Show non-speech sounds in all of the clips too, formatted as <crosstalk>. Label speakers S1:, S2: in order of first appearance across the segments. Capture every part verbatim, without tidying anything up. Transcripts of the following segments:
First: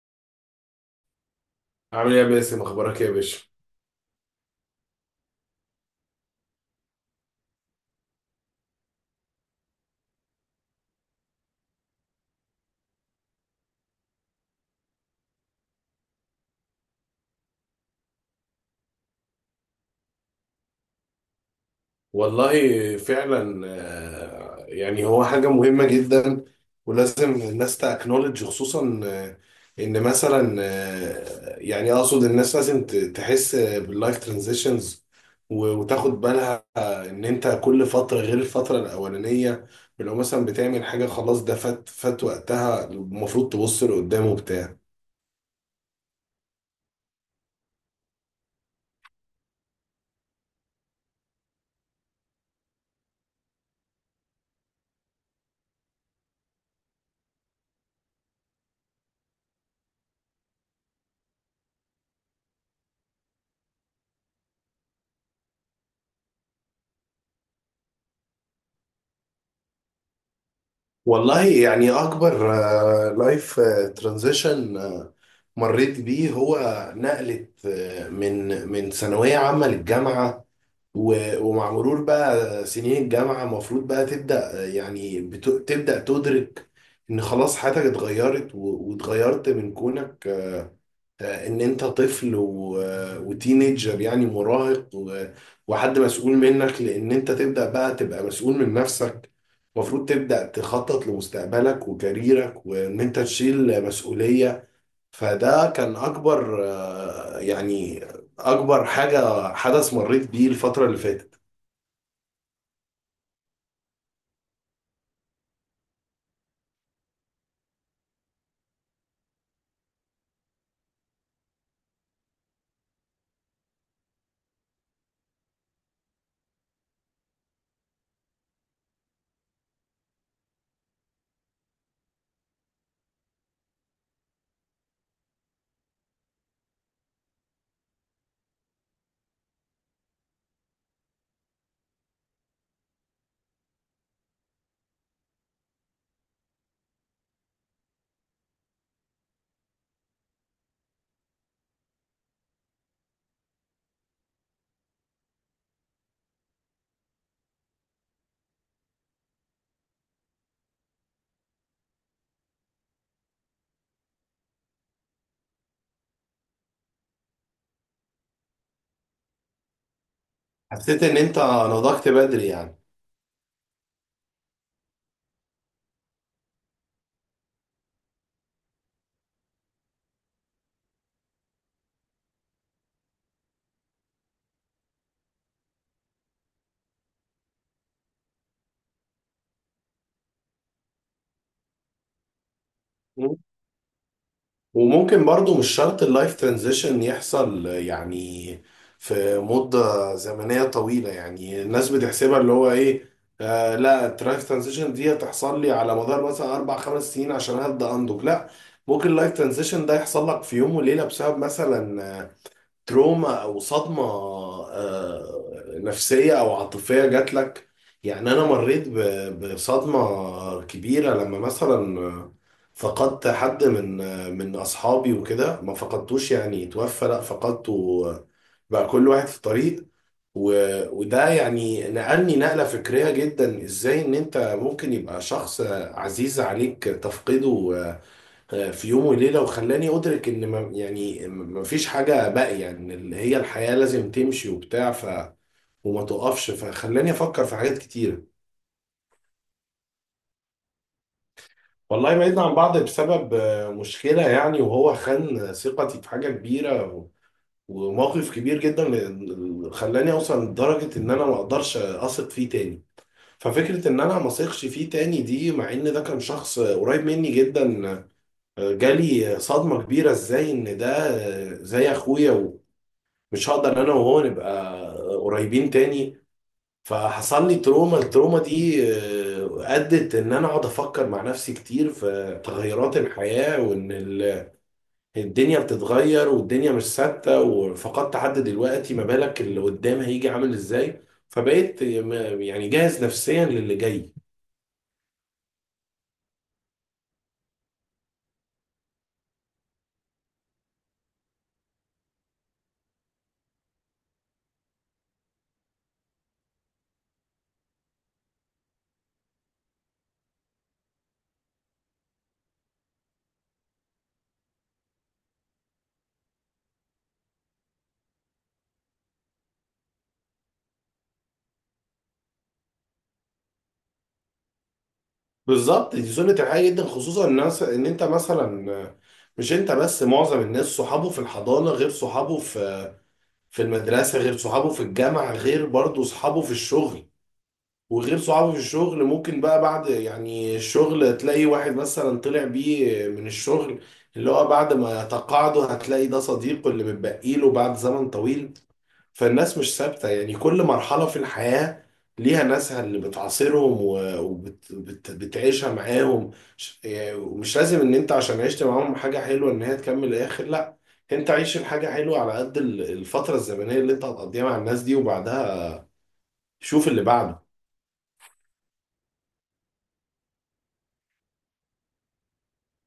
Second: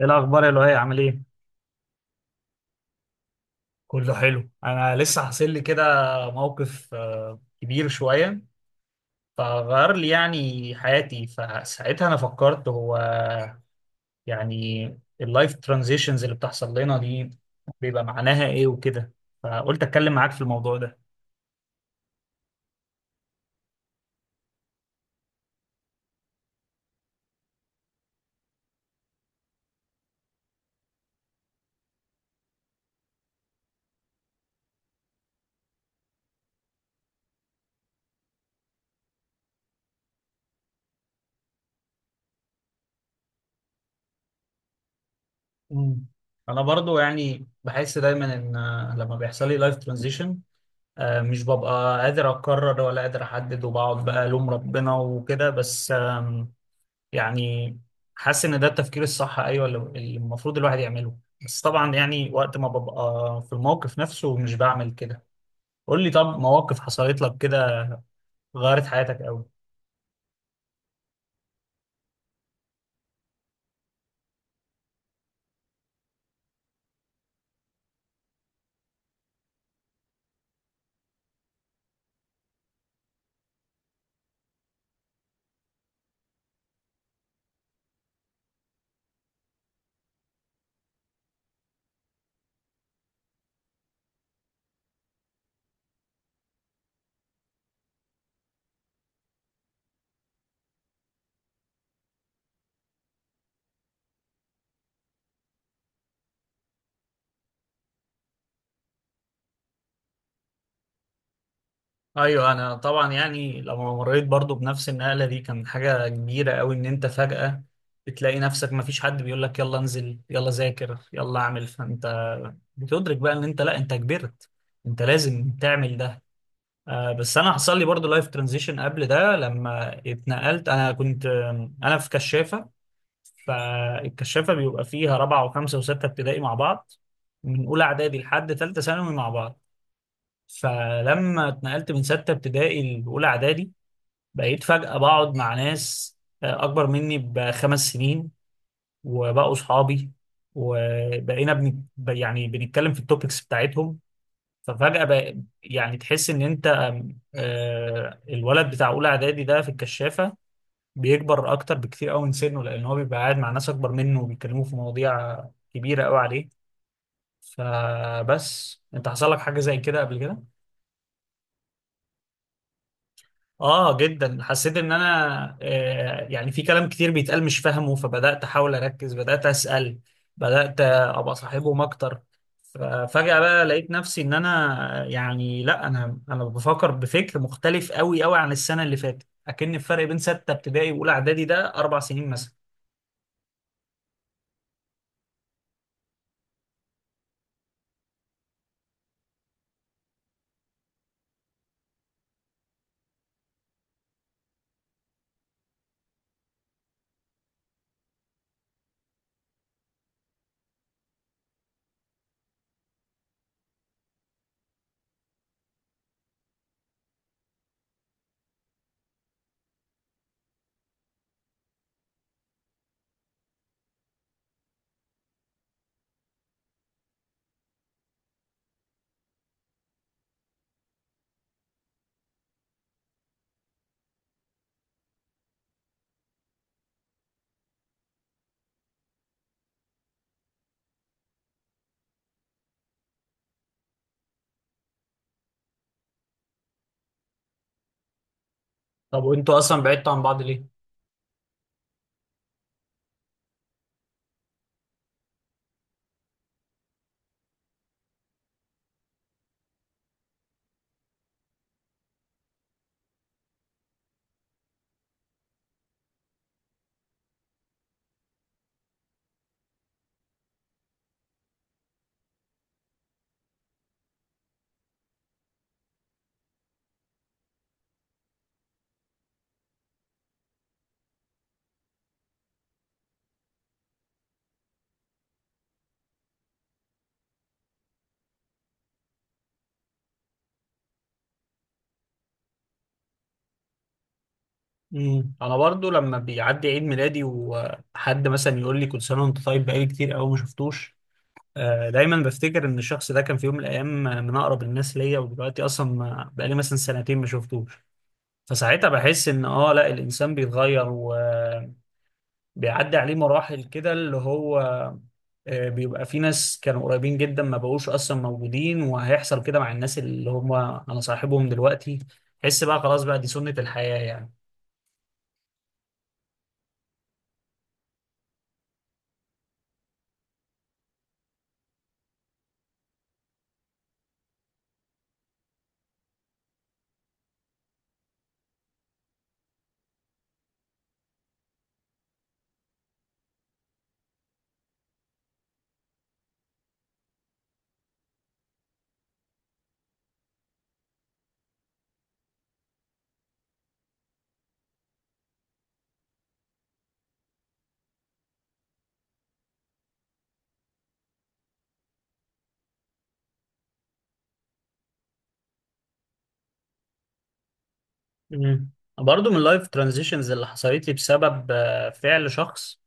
S1: ايه الاخبار يا لؤي؟ عامل ايه؟
S2: عامل ايه يا باسم، اخبارك ايه يا باشا؟
S1: كله حلو، انا لسه حاصل لي كده موقف آه، كبير شويه، فغير لي يعني حياتي. فساعتها انا فكرت هو يعني اللايف ترانزيشنز اللي بتحصل لنا دي بيبقى معناها ايه وكده، فقلت اتكلم معاك في الموضوع ده.
S2: والله فعلا، آه، يعني هو حاجه مهمه جدا. ولازم الناس تاكنولج خصوصا، آه، ان مثلا آه، يعني اقصد الناس لازم ت- تحس باللايف ترانزيشنز، وتاخد بالها آه، ان انت كل فتره غير الفتره الاولانيه. لو مثلا بتعمل حاجه خلاص، ده فات، فات وقتها، المفروض تبص لقدام وبتاع.
S1: مم. انا برضو يعني بحس دايما ان آه، لما بيحصل لي لايف ترانزيشن مش ببقى قادر اقرر ولا قادر احدد، وبقعد بقى الوم ربنا وكده. بس يعني حاسس ان ده التفكير الصح، ايوه، اللي اللي المفروض الواحد يعمله، بس طبعا يعني وقت ما ببقى في الموقف نفسه مش بعمل كده. قول لي، طب مواقف حصلت لك كده غيرت حياتك قوي؟
S2: والله، يعني اكبر لايف ترانزيشن مريت بيه هو نقلة، آه، من من ثانوية عامة للجامعة. و- ومع مرور بقى سنين الجامعة المفروض بقى تبدأ، آه، يعني بت- تبدأ تدرك ان خلاص حياتك اتغيرت و- واتغيرت من كونك، آه، ان انت طفل و... وتينيجر يعني مراهق، و... وحد مسؤول منك، لان انت تبدا بقى تبقى مسؤول من نفسك. المفروض تبدا تخطط لمستقبلك وكاريرك وان انت تشيل مسؤوليه. فده كان اكبر، آه، يعني اكبر حاجه حدث مريت بيه الفتره اللي فاتت.
S1: ايوه، انا طبعا يعني لما مريت برضو بنفس النقله دي كان حاجه كبيره قوي، ان انت فجاه بتلاقي نفسك ما فيش حد بيقول لك يلا انزل، يلا ذاكر، يلا اعمل. فانت بتدرك بقى ان انت، لا، انت كبرت، انت لازم تعمل ده. آه، بس انا حصل لي برضو لايف ترانزيشن قبل ده لما اتنقلت. انا كنت آه، انا في كشافه، فالكشافه بيبقى فيها رابعه وخمسه وسته ابتدائي مع بعض، من اولى اعدادي لحد ثالثه ثانوي مع بعض. فلما اتنقلت من سته ابتدائي لاولى اعدادي بقيت فجاه بقعد مع ناس آه، اكبر مني بخمس سنين، وبقوا صحابي، وبقينا بن... يعني بنتكلم في التوبكس بتاعتهم. ففجأة بقى يعني تحس إن أنت، آم، آه، الولد بتاع أولى إعدادي ده في الكشافة بيكبر أكتر بكتير أوي من سنه، لأن هو بيبقى قاعد مع ناس أكبر منه وبيتكلموا في مواضيع كبيرة أوي عليه. فبس أنت حصل لك حاجة زي كده قبل كده؟
S2: حسيت ان انت نضجت بدري يعني.
S1: اه، جدا، حسيت ان انا آه يعني في كلام كتير بيتقال مش فاهمه، فبدات احاول اركز، بدات اسال، بدات ابقى صاحبهم اكتر. ففجاه بقى لقيت نفسي ان انا يعني، لا، انا انا بفكر، بفكر مختلف قوي قوي عن السنه اللي فاتت، اكن الفرق بين سته ابتدائي واولى اعدادي ده اربع سنين مثلا.
S2: وممكن برضو مش شرط اللايف ترانزيشن يحصل يعني في مدة زمنية طويلة. يعني الناس بتحسبها اللي هو ايه؟ آه، لا، اللايف ترانزيشن دي هتحصل لي على مدار مثلا اربع خمس سنين عشان هبدأ انضج؟ لا، ممكن اللايف ترانزيشن ده يحصل لك في يوم وليلة بسبب مثلا آه، تروما او صدمه آه، نفسيه او عاطفيه جات لك. يعني انا مريت ب- بصدمه كبيره لما مثلا فقدت حد من من اصحابي وكده. ما فقدتوش يعني توفى، لا فقدته، بقى كل واحد في طريق. و- وده يعني نقلني نقله فكريه جدا، ازاي ان انت ممكن يبقى شخص عزيز عليك تفقده آه، في يوم وليلة، وخلاني أدرك إن ما يعني ما فيش حاجة باقية، يعني إن اللي هي الحياة لازم تمشي وبتاع، ف وما تقفش، فخلاني أفكر في حاجات كتيرة.
S1: طب وانتوا اصلا بعدتوا عن بعض ليه؟
S2: والله، بعدنا عن بعض بسبب آه، مشكلة يعني، وهو خان ثقتي في حاجة كبيرة و- وموقف كبير جدا، ل- خلاني أوصل لدرجة إن أنا ما أقدرش أثق فيه تاني. ففكرة إن أنا ما أثقش فيه تاني دي، مع إن ده كان شخص قريب مني جدا، آه، جالي صدمة كبيرة. إزاي إن ده آه، زي أخويا، مش هقدر انا وهو نبقى قريبين تاني. فحصل لي تروما. التروما دي آه، ادت ان انا اقعد افكر مع نفسي كتير في تغيرات الحياة، وان ال- الدنيا بتتغير والدنيا مش ثابتة، وفقدت حد دلوقتي، ما بالك اللي قدام هيجي عامل ازاي؟ فبقيت م- يعني جاهز نفسيا للي جاي.
S1: امم، انا برضو لما بيعدي عيد ميلادي وحد مثلا يقول لي كل سنه وانت طيب بقالي كتير قوي ما شفتوش، آه، دايما بفتكر ان الشخص ده كان في يوم من الايام من اقرب الناس ليا، ودلوقتي اصلا ما- بقالي مثلا سنتين ما شفتوش. فساعتها بحس ان اه، لا، الانسان بيتغير وبيعدي عليه مراحل كده، اللي هو آه، بيبقى في ناس كانوا قريبين جدا ما بقوش اصلا موجودين، وهيحصل كده مع الناس اللي هم انا صاحبهم دلوقتي. حس بقى خلاص بقى دي سنة الحياة يعني.
S2: بالظبط، دي سنة الحياة جدا، خصوصا الناس ان انت مثلا، آه، مش انت بس، معظم الناس صحابه في الحضانة غير صحابه في في المدرسة غير صحابه في الجامعة غير برضه صحابه في الشغل. وغير صحابه في الشغل ممكن بقى بعد يعني الشغل تلاقي واحد مثلا طلع بيه من الشغل، اللي هو بعد ما تقاعده هتلاقي ده صديقه اللي متبقي له بعد زمن طويل. فالناس مش ثابتة. يعني كل مرحلة في الحياة ليها ناسها اللي بتعاصرهم وبتعيشها معاهم. ش- يعني ومش لازم ان انت عشان عشت معاهم حاجة حلوة ان هي تكمل الاخر، لا، انت عيش الحاجة حلوة على قد ال- الفترة الزمنية اللي انت هتقضيها مع الناس دي، وبعدها شوف اللي بعده.
S1: امم. برضه من اللايف ترانزيشنز اللي حصلت لي بسبب آه، فعل شخص،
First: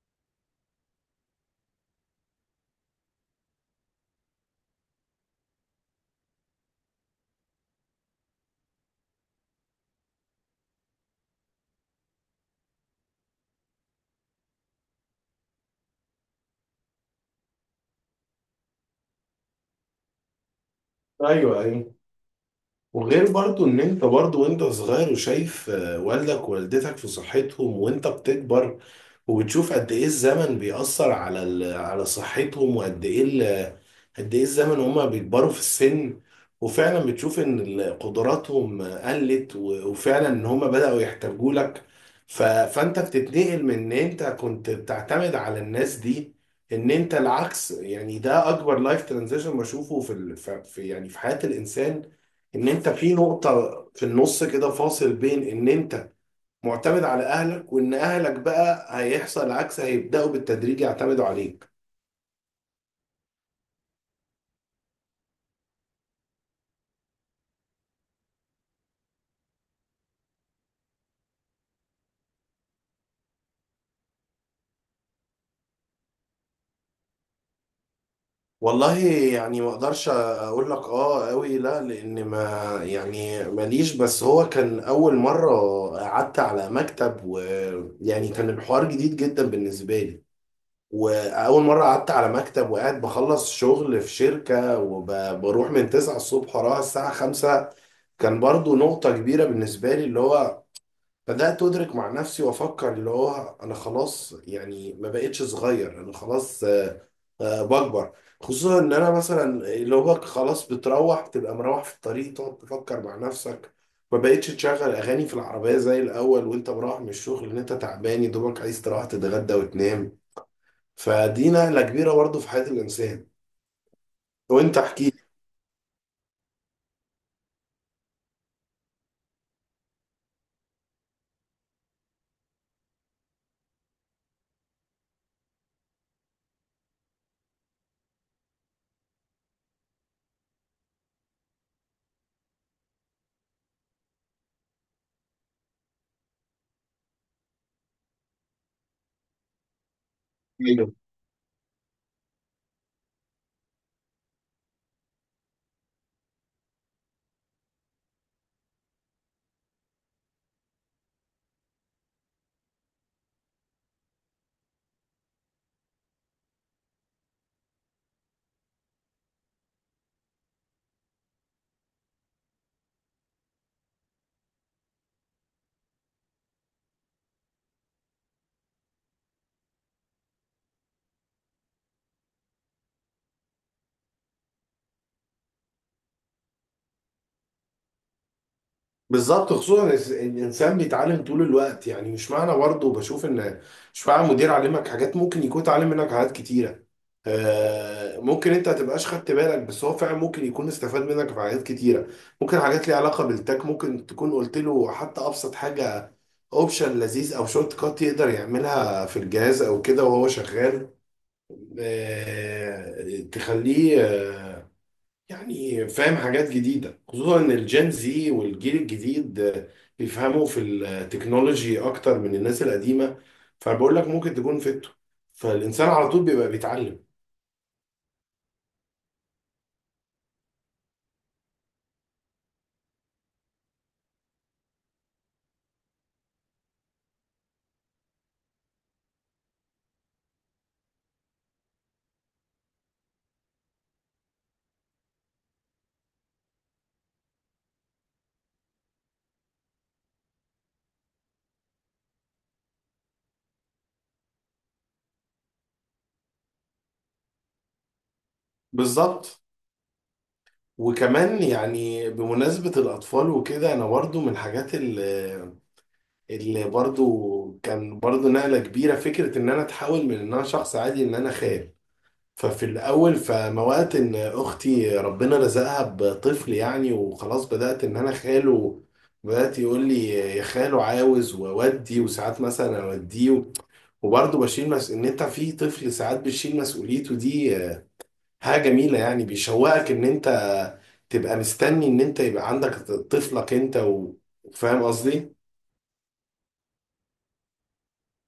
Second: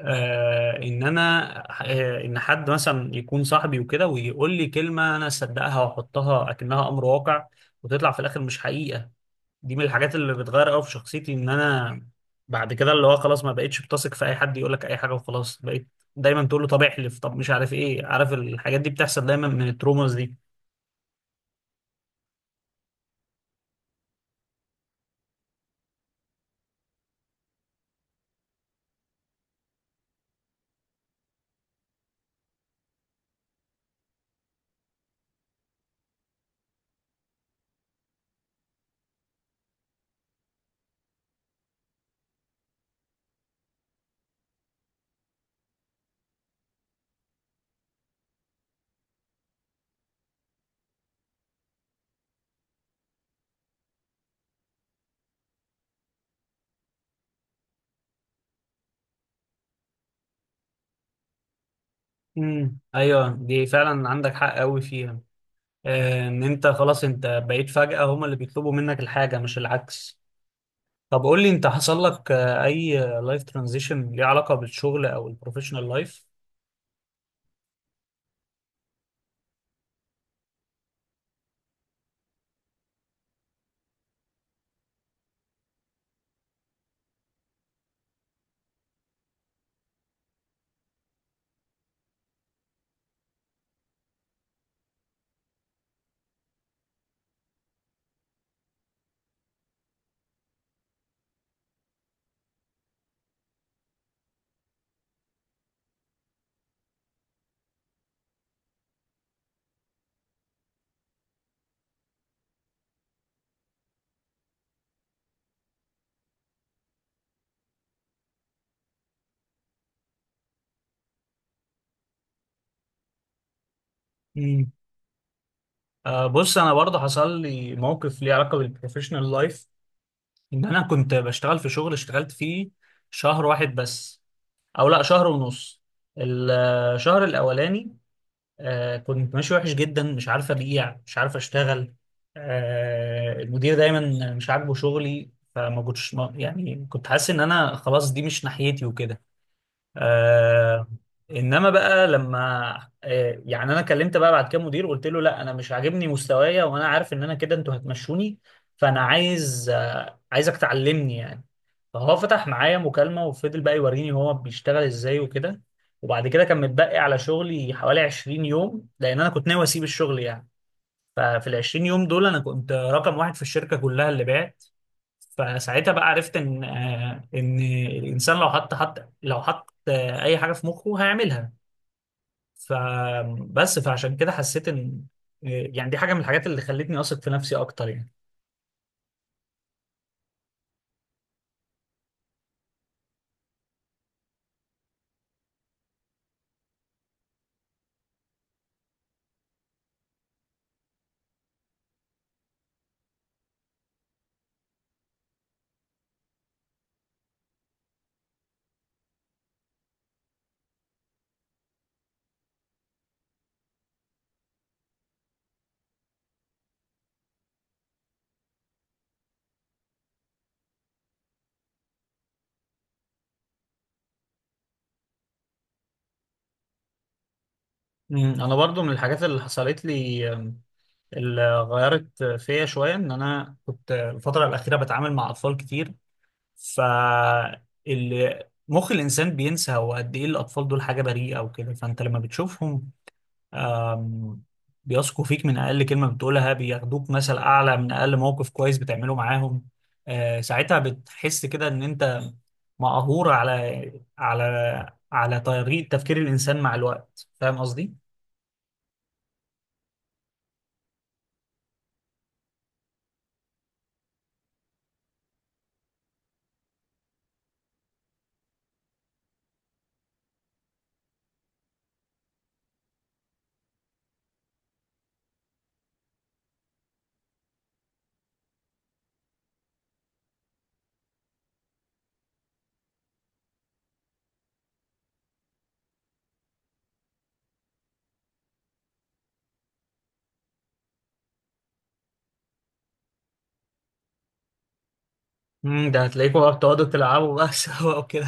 S1: آه ان انا آه ان حد مثلا يكون صاحبي وكده ويقول لي كلمه انا اصدقها واحطها اكنها امر واقع، وتطلع في الاخر مش حقيقه. دي من الحاجات اللي بتغير قوي في شخصيتي، ان انا بعد كده اللي هو خلاص ما بقتش بتثق في اي حد يقول لك اي حاجه، وخلاص بقيت دايما تقول له طب احلف، طب مش عارف ايه، عارف، الحاجات دي بتحصل دايما من التروماز دي.
S2: ايوه، ايوه. وغير برضو ان انت برضو وانت صغير وشايف آه، والدك ووالدتك في صحتهم، وانت بتكبر وبتشوف قد ايه الزمن بيأثر على ال... على صحتهم، وقد ايه ال... قد ايه الزمن هما بيكبروا في السن. وفعلا بتشوف ان ال- قدراتهم قلت و... وفعلا ان هما بدأوا يحتاجوا لك. ف... فانت بتتنقل من ان انت كنت بتعتمد على الناس دي، ان انت العكس. يعني ده اكبر لايف ترانزيشن بشوفه في ال... ف- في يعني في حياة الانسان، ان انت في نقطة في النص كده فاصل بين ان انت معتمد على اهلك وان اهلك بقى هيحصل العكس، هيبداوا بالتدريج يعتمدوا عليك.
S1: امم، ايوه، دي فعلا عندك حق قوي فيها. آه ان انت خلاص انت بقيت فجاه هم اللي بيطلبوا منك الحاجه مش العكس. طب قول لي انت حصل لك آه، اي لايف ترانزيشن ليه علاقه بالشغل او البروفيشنال لايف؟
S2: والله، يعني ما اقدرش اقول لك اه قوي، لا، لان ما يعني ماليش. بس هو كان اول مره قعدت على مكتب، ويعني كان الحوار جديد جدا بالنسبه لي. واول مره قعدت على مكتب وقاعد بخلص شغل في شركه وبروح من تسعة الصبح وراها الساعه خمسة، كان برضو نقطة كبيرة بالنسبة لي. اللي هو بدأت أدرك مع نفسي وأفكر اللي هو أنا خلاص يعني ما بقتش صغير، أنا خلاص آه، آه، بكبر. خصوصا إن أنا مثلا اللي هو خلاص، بتروح تبقى مروح في الطريق تقعد تفكر مع نفسك، ما بقتش تشغل أغاني في العربية زي الأول وأنت مروح من الشغل، إن أنت تعبان يا دوبك عايز تروح تتغدى وتنام. فدي نقلة كبيرة برضه في حياة الإنسان.
S1: مم.
S2: وأنت احكي.
S1: بص، انا برضه حصل لي موقف ليه علاقه بالبروفيشنال لايف. ان انا كنت بشتغل في شغل اشتغلت فيه شهر واحد بس، او لا، شهر ونص. الشهر الاولاني آه، كنت ماشي وحش جدا، مش عارف ابيع، مش عارف اشتغل، آه، المدير دايما مش عاجبه شغلي. فما كنتش ما- يعني كنت حاسس ان انا خلاص دي مش ناحيتي وكده.
S2: لي.
S1: آه انما بقى لما آه يعني انا كلمت بقى بعد كده مدير، قلت له لا انا مش عاجبني مستوايا، وانا عارف ان انا كده انتوا هتمشوني، فانا عايز آه عايزك تعلمني يعني. فهو فتح معايا مكالمة وفضل بقى يوريني هو بيشتغل ازاي وكده. وبعد كده كان متبقي على شغلي حوالي عشرين يوم، لان انا كنت ناوي اسيب الشغل يعني. ففي ال عشرين يوم دول انا كنت رقم واحد في الشركه كلها اللي بعت. فساعتها بقى عرفت ان آه، ان الانسان لو حط حط لو حط آه، اي حاجه في مخه هيعملها. فبس، فعشان كده حسيت ان آه، يعني دي حاجه من الحاجات اللي خلتني اثق في نفسي اكتر يعني.
S2: بالظبط، خصوصا إن الانسان بيتعلم طول الوقت. يعني مش معنى برضه بشوف ان، مش معنى مدير علمك حاجات ممكن يكون اتعلم منك حاجات كتيره. آه، ممكن انت تبقاش خدت بالك بس هو فعلا ممكن يكون استفاد منك في حاجات كتيره. ممكن حاجات ليها علاقه بالتك، ممكن تكون قلت له حتى ابسط حاجه، اوبشن لذيذ او شورت كات يقدر يعملها في الجهاز او كده وهو شغال. آه، تخليه آه، يعني فاهم حاجات جديدة، خصوصا ان الجين زي والجيل الجديد آه، بيفهموا في التكنولوجي اكتر من الناس القديمة. فبقول لك ممكن تكون فته. فالانسان على طول بيبقى بيتعلم.
S1: مم، انا برضو من الحاجات اللي حصلت لي، آم، اللي غيرت فيا شويه، ان انا كنت الفتره الاخيره بتعامل مع اطفال كتير. فال مخ الانسان بينسى هو قد ايه الاطفال دول حاجه بريئه وكده. فانت لما بتشوفهم آم، بيثقوا فيك من اقل كلمه بتقولها، بياخدوك مثل اعلى من اقل موقف كويس بتعمله معاهم. آه، ساعتها بتحس كده ان انت مقهور على على على طريقه تفكير الانسان مع الوقت. فاهم قصدي؟
S2: بالظبط. وكمان يعني بمناسبة الأطفال وكده، أنا برضو من الحاجات اللي, اللي برضو كان برضو نقلة كبيرة، فكرة إن أنا أتحول من إن أنا شخص عادي إن أنا خال. ففي الأول فموقت إن أختي ربنا رزقها بطفل يعني، وخلاص بدأت إن أنا خاله. بدأت يقول لي يا خاله عاوز وأودي وساعات مثلا أوديه، وبرضه بشيل مس... إن أنت في طفل ساعات بتشيل مسؤوليته دي. حاجة جميلة، يعني بيشوقك إن أنت تبقى مستني إن أنت يبقى عندك طفلك أنت و... فاهم قصدي؟
S1: مم، ده هتلاقيكوا بقى بتقعدوا تلعبوا بقى <laughs> سوا وكده.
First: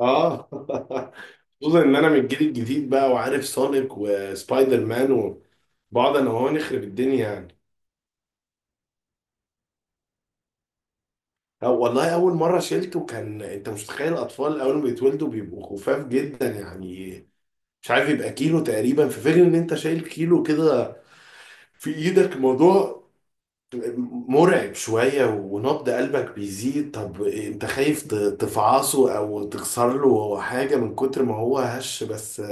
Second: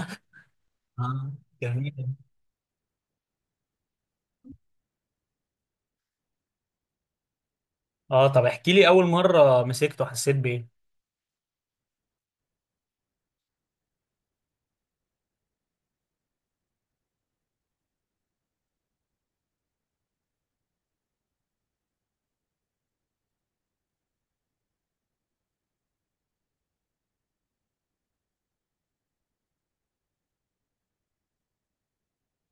S2: آه <laughs>
S1: آه،
S2: خصوصا إن أنا
S1: جميل.
S2: من الجيل الجديد بقى، وعارف سونيك وسبايدر مان، وبقعد أنا وهو نخرب الدنيا يعني.
S1: اه، طب احكي لي اول مره مسكته حسيت بايه؟
S2: أو والله، أول مرة شيلته، كان أنت مش متخيل، الأطفال أول ما بيتولدوا بيبقوا خفاف جدا، يعني مش عارف، يبقى كيلو تقريبا، في فكرة إن أنت شايل كيلو كده في إيدك، موضوع مرعب شوية. ونبض قلبك بيزيد، طب أنت خايف ت- تفعصه أو تكسر له حاجة من كتر ما هو هش. بس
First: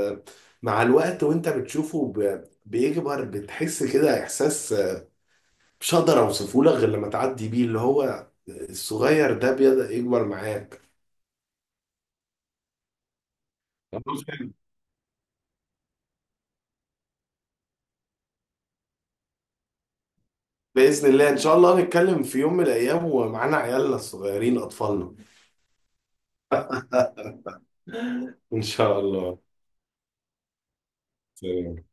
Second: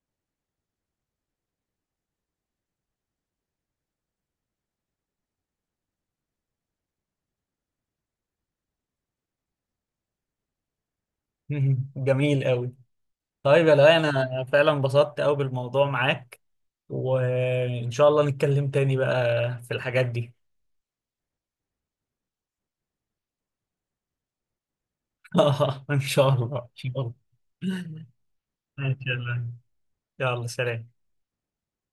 S2: مع الوقت وأنت بتشوفه ب- بيكبر، بتحس كده إحساس مش هقدر أوصفه لك، غير لما تعدي بيه اللي هو الصغير ده بيبدأ يكبر معاك.
S1: <laughs> جميل قوي. طيب يا لؤي،
S2: خلاص،
S1: انا
S2: حلو.
S1: فعلا انبسطت قوي بالموضوع معاك، وان شاء الله نتكلم تاني بقى في الحاجات دي.
S2: بإذن الله، إن شاء الله نتكلم في يوم من الأيام ومعانا عيالنا الصغيرين أطفالنا.
S1: <laughs> ان شاء الله، ان شاء الله.
S2: <laughs>
S1: <laughs>
S2: إن
S1: ماشي
S2: شاء
S1: يا
S2: الله.
S1: لؤي. يلا سلام.
S2: سلام.